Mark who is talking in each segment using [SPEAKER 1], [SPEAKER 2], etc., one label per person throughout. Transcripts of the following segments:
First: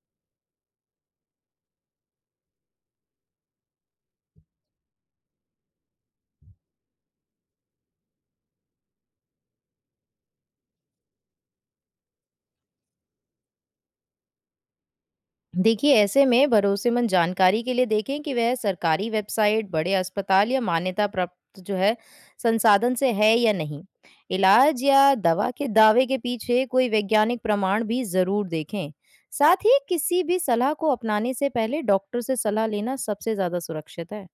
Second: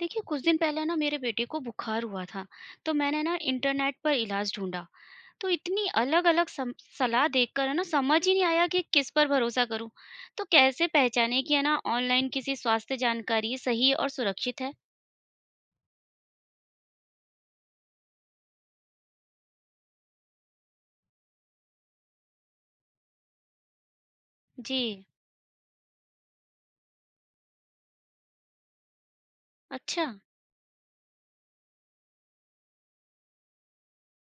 [SPEAKER 1] देखिए, कुछ दिन पहले ना मेरे बेटे को बुखार हुआ था। तो मैंने ना इंटरनेट पर इलाज ढूंढा। तो इतनी अलग अलग सलाह देखकर है ना समझ ही नहीं आया कि किस पर भरोसा करूं। तो कैसे पहचाने कि है ना ऑनलाइन किसी स्वास्थ्य जानकारी सही और सुरक्षित है?
[SPEAKER 2] देखिए ऐसे में भरोसेमंद जानकारी के लिए देखें कि वह सरकारी वेबसाइट, बड़े अस्पताल या मान्यता प्राप्त जो है संसाधन से है या नहीं।
[SPEAKER 1] जी।
[SPEAKER 2] इलाज या दवा के दावे के पीछे कोई वैज्ञानिक प्रमाण भी जरूर देखें। साथ ही
[SPEAKER 1] अच्छा।
[SPEAKER 2] किसी भी सलाह को अपनाने से पहले डॉक्टर से सलाह लेना सबसे ज्यादा सुरक्षित है।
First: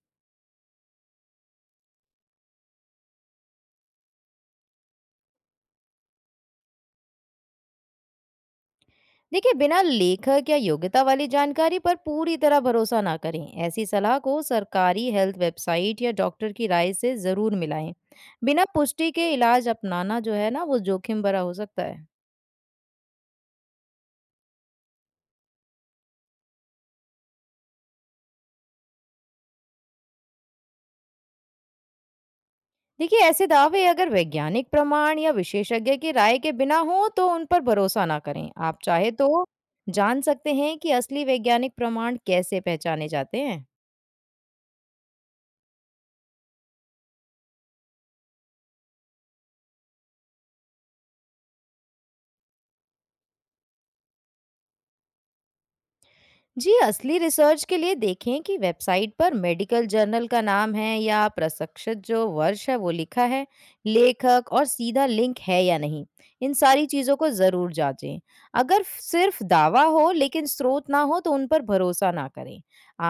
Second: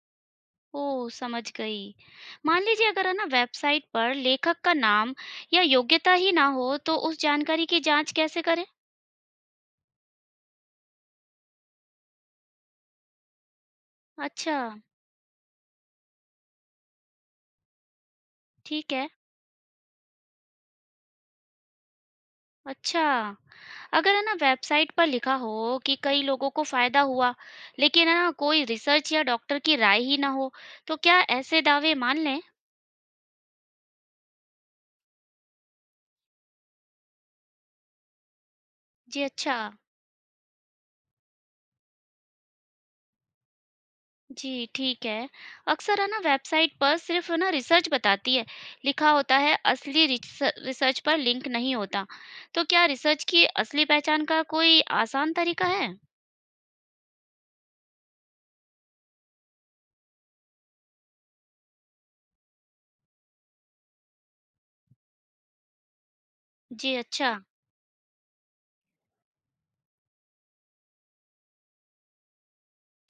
[SPEAKER 1] ओ, समझ गई। मान लीजिए, अगर है ना वेबसाइट पर लेखक का नाम या योग्यता ही ना हो तो उस जानकारी की जांच कैसे करें?
[SPEAKER 2] देखिए बिना लेखक या योग्यता वाली जानकारी पर पूरी तरह भरोसा ना करें। ऐसी सलाह को
[SPEAKER 1] अच्छा।
[SPEAKER 2] सरकारी हेल्थ वेबसाइट या डॉक्टर की राय से जरूर मिलाएं। बिना
[SPEAKER 1] ठीक है।
[SPEAKER 2] पुष्टि के इलाज अपनाना जो है ना वो जोखिम भरा हो सकता है।
[SPEAKER 1] अच्छा। अगर है ना वेबसाइट पर लिखा हो कि कई लोगों को फायदा हुआ, लेकिन है ना कोई रिसर्च या डॉक्टर की राय ही ना हो, तो क्या ऐसे दावे मान लें?
[SPEAKER 2] देखिए ऐसे दावे अगर वैज्ञानिक प्रमाण या विशेषज्ञ की राय के बिना हो तो उन पर भरोसा ना करें। आप चाहे
[SPEAKER 1] जी,
[SPEAKER 2] तो
[SPEAKER 1] अच्छा।
[SPEAKER 2] जान सकते हैं कि असली वैज्ञानिक प्रमाण कैसे पहचाने जाते हैं।
[SPEAKER 1] जी, ठीक है। अक्सर है ना वेबसाइट पर सिर्फ है ना रिसर्च बताती है, लिखा होता है असली रिसर्च पर लिंक नहीं होता। तो क्या रिसर्च की असली पहचान का कोई आसान तरीका है?
[SPEAKER 2] जी, असली रिसर्च के लिए देखें कि वेबसाइट पर मेडिकल जर्नल का नाम है या प्रशिक्षित जो वर्ष है वो लिखा है, लेखक और सीधा लिंक है या नहीं। इन सारी
[SPEAKER 1] जी,
[SPEAKER 2] चीज़ों को
[SPEAKER 1] अच्छा।
[SPEAKER 2] ज़रूर जांचें। अगर सिर्फ दावा हो लेकिन स्रोत ना हो तो उन पर भरोसा ना करें।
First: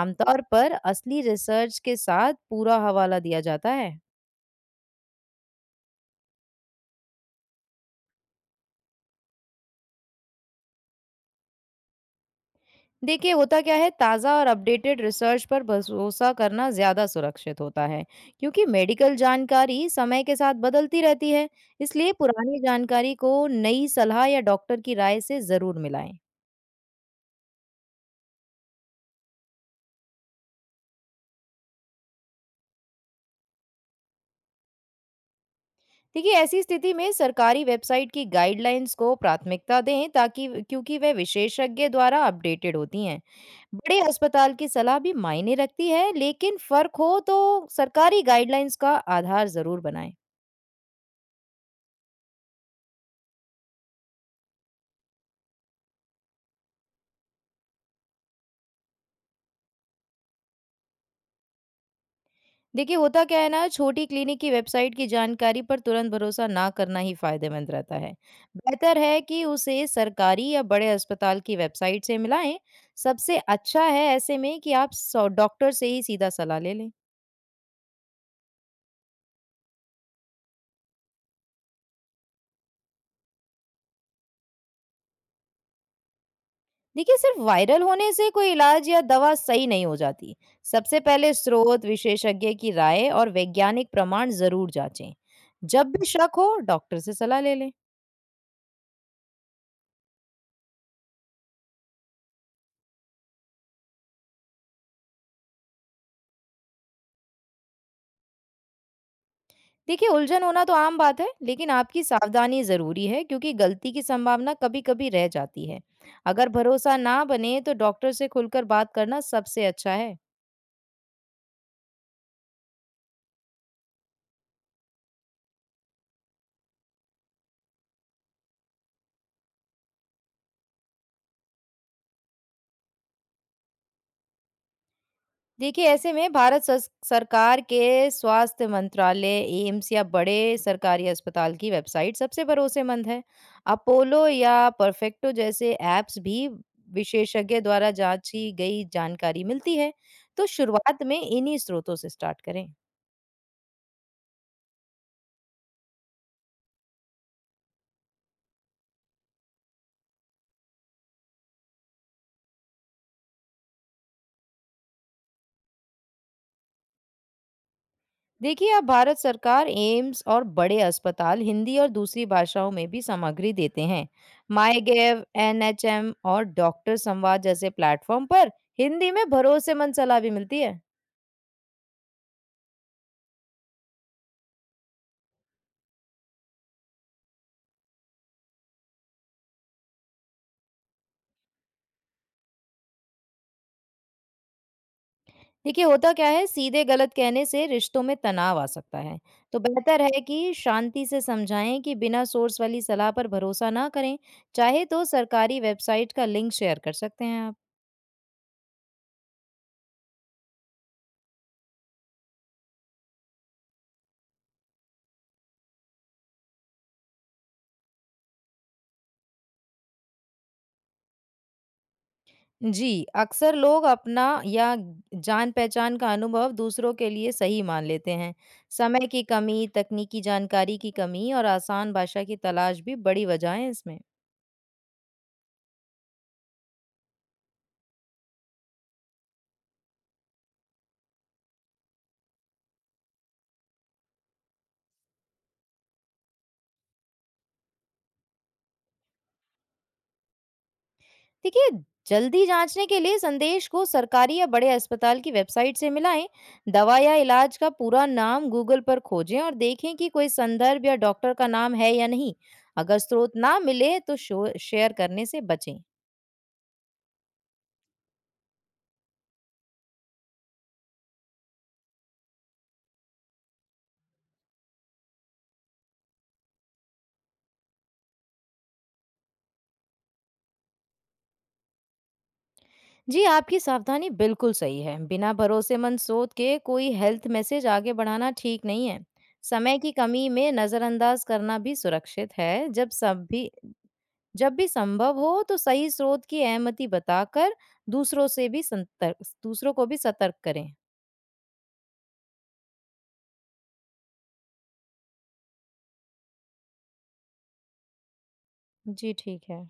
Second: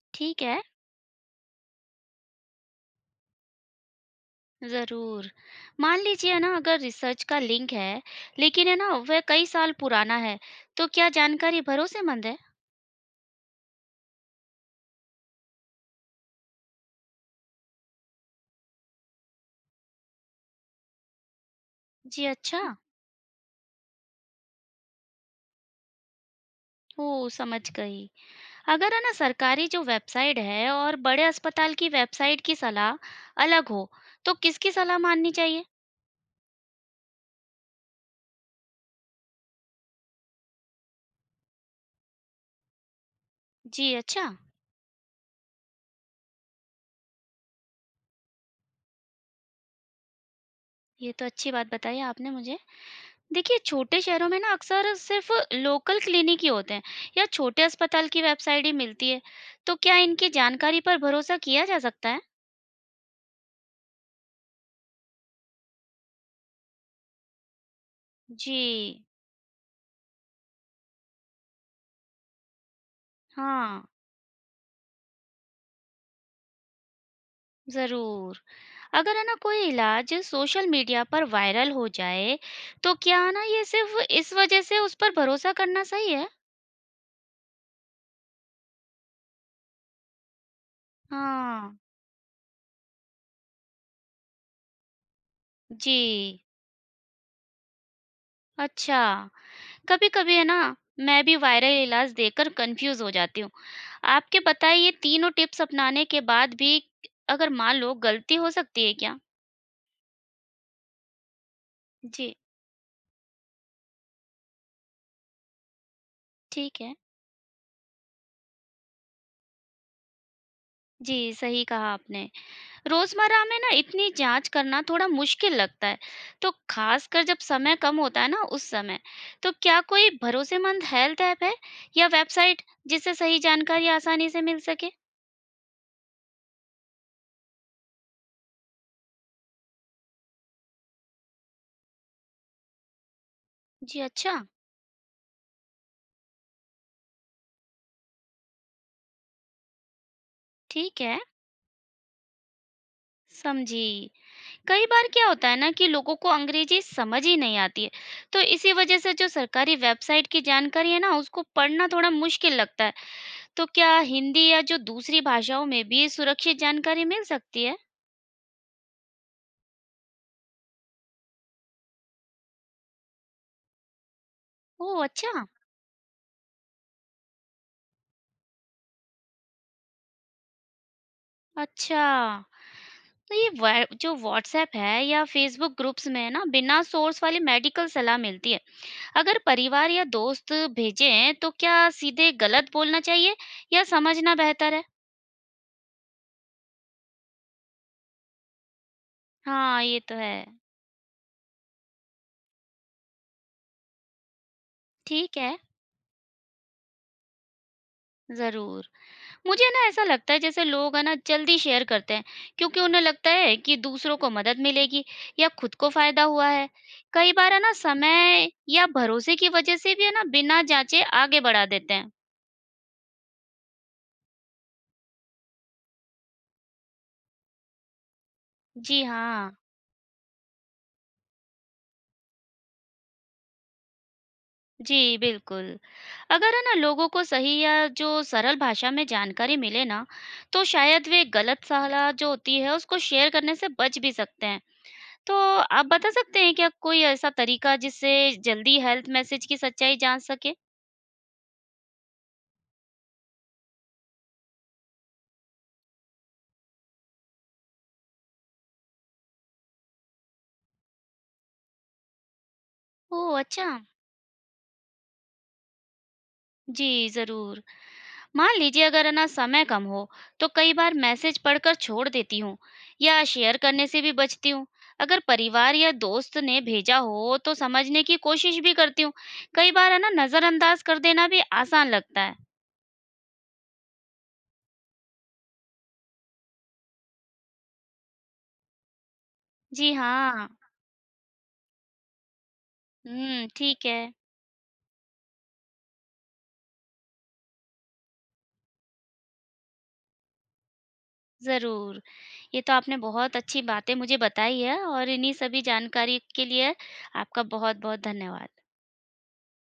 [SPEAKER 2] आमतौर
[SPEAKER 1] ठीक है।
[SPEAKER 2] पर असली रिसर्च के साथ पूरा हवाला दिया जाता है।
[SPEAKER 1] ज़रूर। मान लीजिए ना, अगर रिसर्च का लिंक है, लेकिन है ना वह कई साल पुराना है, तो क्या जानकारी भरोसेमंद है?
[SPEAKER 2] देखिए होता क्या है, ताज़ा और अपडेटेड रिसर्च पर भरोसा करना ज़्यादा सुरक्षित होता है क्योंकि मेडिकल जानकारी समय के साथ बदलती रहती है। इसलिए
[SPEAKER 1] जी,
[SPEAKER 2] पुरानी
[SPEAKER 1] अच्छा।
[SPEAKER 2] जानकारी को नई सलाह या डॉक्टर की राय से ज़रूर मिलाएं।
[SPEAKER 1] ओह! समझ गई। अगर है ना सरकारी जो वेबसाइट है और बड़े अस्पताल की वेबसाइट की सलाह अलग हो, तो किसकी सलाह माननी चाहिए?
[SPEAKER 2] देखिए ऐसी स्थिति में सरकारी वेबसाइट की गाइडलाइंस को प्राथमिकता दें ताकि क्योंकि वे विशेषज्ञ द्वारा अपडेटेड होती हैं।
[SPEAKER 1] जी,
[SPEAKER 2] बड़े
[SPEAKER 1] अच्छा।
[SPEAKER 2] अस्पताल की सलाह भी मायने रखती है, लेकिन फ़र्क हो तो सरकारी गाइडलाइंस का आधार ज़रूर बनाएं।
[SPEAKER 1] ये तो अच्छी बात बताई आपने मुझे। देखिए, छोटे शहरों में ना अक्सर सिर्फ़ लोकल क्लिनिक ही होते हैं या छोटे अस्पताल की वेबसाइट ही मिलती है। तो क्या इनकी जानकारी पर भरोसा किया जा सकता है?
[SPEAKER 2] देखिए होता क्या है ना, छोटी क्लिनिक की वेबसाइट की जानकारी पर तुरंत भरोसा ना करना ही फायदेमंद रहता है। बेहतर
[SPEAKER 1] जी,
[SPEAKER 2] है कि उसे सरकारी या बड़े अस्पताल की वेबसाइट से मिलाएं। सबसे
[SPEAKER 1] हाँ,
[SPEAKER 2] अच्छा है ऐसे में कि आप डॉक्टर से ही सीधा सलाह ले लें।
[SPEAKER 1] ज़रूर। अगर है ना कोई इलाज सोशल मीडिया पर वायरल हो जाए, तो क्या ना ये सिर्फ़ इस वज़ह से उस पर भरोसा करना सही है?
[SPEAKER 2] देखिए सिर्फ वायरल होने से कोई इलाज या दवा सही नहीं हो जाती। सबसे पहले
[SPEAKER 1] हाँ,
[SPEAKER 2] स्रोत, विशेषज्ञ की राय और वैज्ञानिक प्रमाण जरूर जांचें। जब भी शक
[SPEAKER 1] जी,
[SPEAKER 2] हो डॉक्टर से सलाह ले लें।
[SPEAKER 1] अच्छा। कभी-कभी है ना मैं भी वायरल इलाज देखकर कन्फ्यूज़ हो जाती हूँ। आपके बताए ये तीनों टिप्स अपनाने के बाद भी अगर मान लो गलती हो सकती है क्या?
[SPEAKER 2] देखिए, उलझन होना तो आम बात है, लेकिन आपकी
[SPEAKER 1] जी,
[SPEAKER 2] सावधानी ज़रूरी है क्योंकि गलती की संभावना कभी-कभी रह जाती है। अगर
[SPEAKER 1] ठीक है।
[SPEAKER 2] भरोसा ना बने तो डॉक्टर से खुलकर बात करना सबसे अच्छा है।
[SPEAKER 1] जी, सही कहा आपने। रोजमर्रा में ना इतनी जांच करना थोड़ा मुश्किल लगता है, तो खासकर जब समय कम होता है ना, उस समय तो क्या कोई भरोसेमंद हेल्थ ऐप है या वेबसाइट जिससे सही जानकारी आसानी से मिल सके?
[SPEAKER 2] देखिए, ऐसे में भारत सस सरकार के स्वास्थ्य मंत्रालय, एम्स या बड़े सरकारी अस्पताल की वेबसाइट सबसे भरोसेमंद है।
[SPEAKER 1] जी,
[SPEAKER 2] अपोलो
[SPEAKER 1] अच्छा।
[SPEAKER 2] या परफेक्टो जैसे ऐप्स भी विशेषज्ञ द्वारा जाँची गई जानकारी मिलती है, तो
[SPEAKER 1] ठीक
[SPEAKER 2] शुरुआत
[SPEAKER 1] है।
[SPEAKER 2] में इन्हीं स्रोतों से स्टार्ट करें।
[SPEAKER 1] समझी। कई बार क्या होता है ना कि लोगों को अंग्रेजी समझ ही नहीं आती है, तो इसी वजह से जो सरकारी वेबसाइट की जानकारी है ना उसको पढ़ना थोड़ा मुश्किल लगता है। तो क्या हिंदी या जो दूसरी भाषाओं में भी सुरक्षित जानकारी मिल सकती है?
[SPEAKER 2] देखिए अब भारत सरकार, एम्स और बड़े अस्पताल हिंदी और दूसरी भाषाओं में भी सामग्री देते हैं। माई
[SPEAKER 1] ओह,
[SPEAKER 2] गेव,
[SPEAKER 1] अच्छा।
[SPEAKER 2] एनएचएम और डॉक्टर संवाद जैसे प्लेटफॉर्म पर हिंदी में भरोसेमंद सलाह भी मिलती है।
[SPEAKER 1] अच्छा, तो ये व्हाय जो व्हाट्सएप है या फेसबुक ग्रुप्स में ना बिना सोर्स वाली मेडिकल सलाह मिलती है। अगर परिवार या दोस्त भेजें तो क्या सीधे गलत बोलना चाहिए या समझना बेहतर है?
[SPEAKER 2] देखिए होता क्या है, सीधे गलत कहने से रिश्तों में तनाव आ सकता है। तो
[SPEAKER 1] हाँ, ये
[SPEAKER 2] बेहतर
[SPEAKER 1] तो
[SPEAKER 2] है
[SPEAKER 1] है।
[SPEAKER 2] कि शांति से समझाएं कि बिना सोर्स वाली सलाह पर भरोसा ना करें। चाहे तो
[SPEAKER 1] ठीक है,
[SPEAKER 2] सरकारी वेबसाइट का लिंक शेयर कर सकते हैं आप।
[SPEAKER 1] ज़रूर। मुझे ना ऐसा लगता है जैसे लोग है ना जल्दी शेयर करते हैं क्योंकि उन्हें लगता है कि दूसरों को मदद मिलेगी या खुद को फायदा हुआ है। कई बार है ना समय या भरोसे की वजह से भी है ना बिना जांचे आगे बढ़ा देते हैं।
[SPEAKER 2] जी, अक्सर लोग अपना या जान-पहचान का अनुभव दूसरों के लिए सही मान लेते हैं।
[SPEAKER 1] जी,
[SPEAKER 2] समय की
[SPEAKER 1] हाँ।
[SPEAKER 2] कमी, तकनीकी जानकारी की कमी और आसान भाषा की तलाश भी बड़ी वजह है इसमें।
[SPEAKER 1] जी, बिल्कुल। अगर है ना लोगों को सही या जो सरल भाषा में जानकारी मिले ना, तो शायद वे गलत सलाह जो होती है उसको शेयर करने से बच भी सकते हैं। तो आप बता सकते हैं क्या कोई ऐसा तरीका जिससे जल्दी हेल्थ मैसेज की सच्चाई जान सके?
[SPEAKER 2] देखिए, जल्दी जाँचने के लिए संदेश को सरकारी या बड़े अस्पताल की वेबसाइट से मिलाएँ। दवा या इलाज का पूरा नाम गूगल पर खोजें और देखें कि कोई संदर्भ या डॉक्टर का नाम है या नहीं। अगर स्रोत
[SPEAKER 1] ओह,
[SPEAKER 2] ना
[SPEAKER 1] अच्छा!
[SPEAKER 2] मिले तो शो शेयर करने से बचें।
[SPEAKER 1] जी, ज़रूर। मान लीजिए, अगर है ना समय कम हो तो कई बार मैसेज पढ़कर छोड़ देती हूँ या शेयर करने से भी बचती हूँ। अगर परिवार या दोस्त ने भेजा हो तो समझने की कोशिश भी करती हूँ। कई बार है ना नजरअंदाज कर देना भी आसान लगता है।
[SPEAKER 2] जी, आपकी सावधानी बिल्कुल सही है। बिना भरोसेमंद स्रोत के कोई हेल्थ मैसेज आगे बढ़ाना ठीक नहीं है। समय की
[SPEAKER 1] जी,
[SPEAKER 2] कमी
[SPEAKER 1] हाँ।
[SPEAKER 2] में नज़रअंदाज करना भी सुरक्षित है।
[SPEAKER 1] हम्म, ठीक है।
[SPEAKER 2] जब भी संभव हो तो सही स्रोत की अहमति बताकर दूसरों से भी संतर दूसरों को भी सतर्क करें।
[SPEAKER 1] जरूर। ये तो आपने बहुत अच्छी बातें मुझे बताई है और इन्हीं सभी जानकारी के लिए आपका बहुत बहुत धन्यवाद।
[SPEAKER 2] जी, ठीक है।